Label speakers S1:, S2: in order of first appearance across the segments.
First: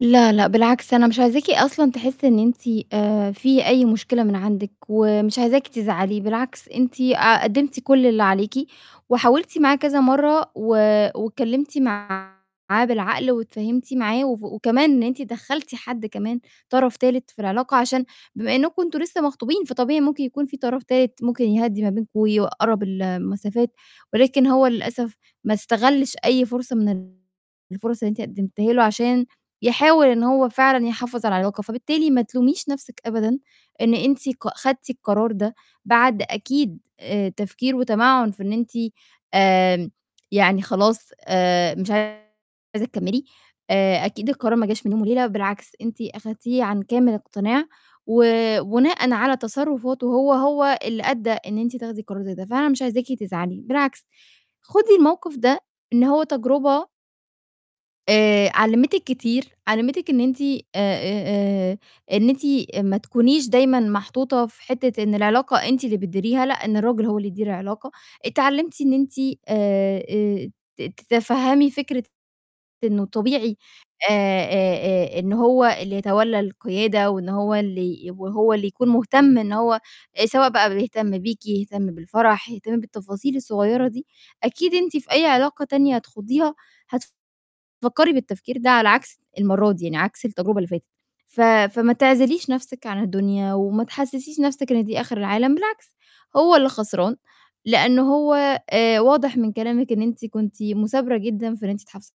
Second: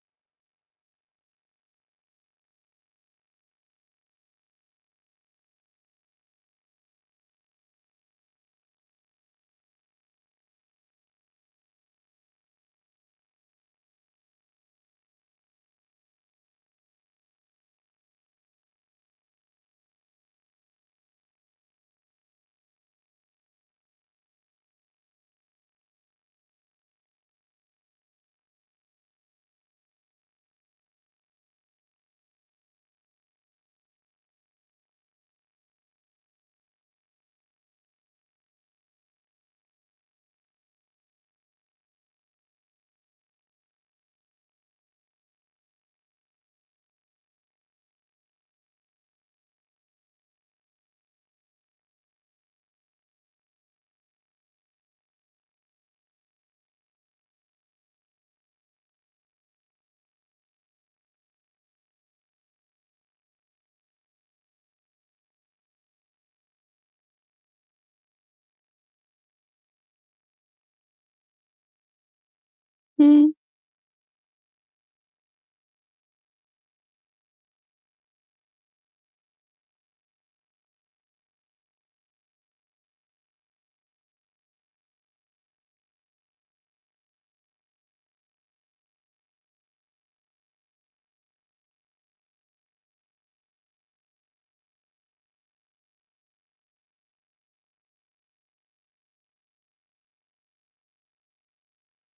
S1: لا، لأ، بالعكس، أنا مش عايزاكِ أصلًا تحسّي إن أنتِ آآ، في أي مشكلة من عندِك، ومش عايزاكِ تزعلي، بالعكس أنتِ آآ، قدّمتِ كُلّ اللي عليكِ، وحاولتِ معاه كذا مرّة، و واتكلّمتِ معاه بالعقل واتفاهمتِ معاه، وف وكمان إن أنتِ دخّلتِ حد كمان، طَرَف تالت في العلاقة، عشان بما إنكم أنتم لسّه مخطوبين، فطبيعي ممكن يكون فيه طَرَف تالت ممكن يهدِّي ما بينكم، ويقرَّب المسافات، ولكن هو للأسف ما استغلِّش أي فرصة من ال الفُرَص اللي أنتِ قدّمتيها له عشان يحاول إن هو فعلًا يحافظ على العلاقة، فبالتالي ما تلوميش نَفْسِك أبدًا، إن أنتِ ق خدتي القرار ده، بعد أكيد آآ، تفكير وتَمَعُّن في إن أنتِ آمم، يعني خلاص آآ، مش عايزة تكمّلي، آآ، أكيد القرار ما جاش من يوم وليلة، بالعكس أنتِ أخدتيه عن كامل اقتناع، وبناءً على تصرّفاتُه هو، هو اللي أدّى إن أنتِ تاخدي قرار زي ده، فأنا مش عايزاكِ تزعلي، بالعكس خدي الموقف ده إن هو تجربة آآ، علّمِتِك كتير، علّمِتِك إن أنتِ آآ، آآ، آآ، إن أنتِ أ ما تكونيش دايمًا محطوطة في حتّة إن العلاقة أنتِ اللي بتديريها، لأ، إن الراجل هو اللي يدير العلاقة، اتعلمتِ إن أنتِ، آآ، آآ، ت تَتَفهّمي فكرة إنه
S2: امم.
S1: طبيعي، آآ، آآ، آآ، إن هو اللي يتولّى القيادة، وإن هو اللي يبقى هو اللي يكون مهتم إن هو آآ، سواء بقى بيهتم بيكِ، يهتم بالفَرَح، يهتم بالتفاصيل الصغيّرة دي، أكيد أنتِ في أي علاقة تانية هتخوضيها هتفكّري بالتفكير ده على عكس المرّة دي يعني عكس التجربة اللي فاتت، ف فما تعزليش نَفْسِك عن الدنيا، وما تحسِّسِيش نفْسِك إن دي آخر العالم، بالعكس هو اللي خسران لأن هو آآ، واضح من كلامِك إن أنتِ كنتِ مُثابرة جدًا في إن أنتِ تحافظي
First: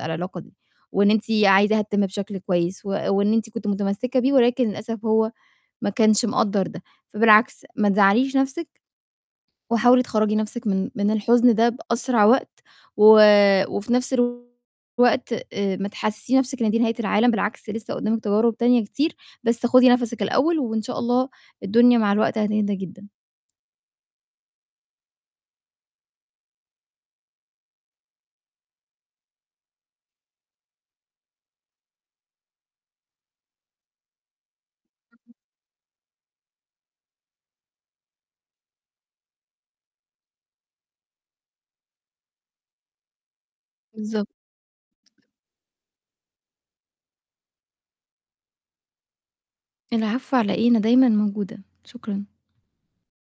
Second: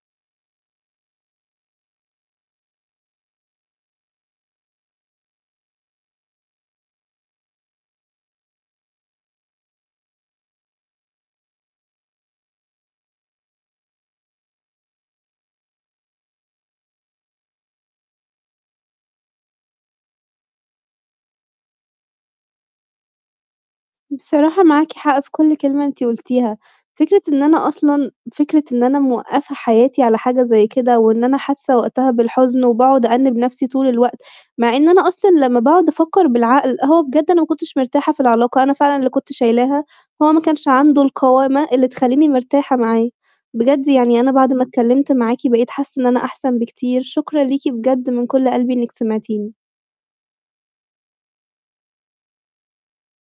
S1: على العلاقة دي، وإن أنتِ عايزاها تتِمّ بشكل كويّس، و وإن أنتِ كنتِ مُتَمسّكة بيه، ولكن للأسف هو ما كانش مقدّر ده، فبالعكس ما تزعَّليش نَفْسِك، وحاولي تخرّجي نَفْسِك من من الحُزن ده بأسرع وقت، و وفي نَفْس الوقت آآ، ما تحسسيش نَفْسِك إن دي نهاية العالم، بالعكس لسّة قُدّامك تجارب تانية كتير، بس خُدي نَفَسِك الأوّل، وإن شاء الله الدنيا مع الوقت هتهدى جدًا.
S2: بصراحة معاكِ حق في كُلّ كلمة أنتِ قُلتيها، فكرة إن أنا أصلًا فكرة إن أنا موقّفة حياتي على حاجة زي كده، وإن أنا حاسّة وقتها بالحُزن وباقعد أأنِّب نفْسي طول الوقت، مع إن أنا أصلًا لمّا باقعد أفكّر بالعقل، هو بجد أنا ما كنتش مرتاحة في العلاقة، أنا فعلًا اللي كنت شايلاها، هو ما كانش عنده القوامة اللي تخلّيني مرتاحة معاه، بجد يعني
S1: بالضبط.
S2: أنا بعد ما اتكلّمت معاكِ بقيت حاسّة إن أنا أحسن بكتير، شكرًا ليكِ بجد من كُلّ قلبي إنك سمعتيني.
S1: العفو على إيه، أنا دايمًا موجودة، شكرًا.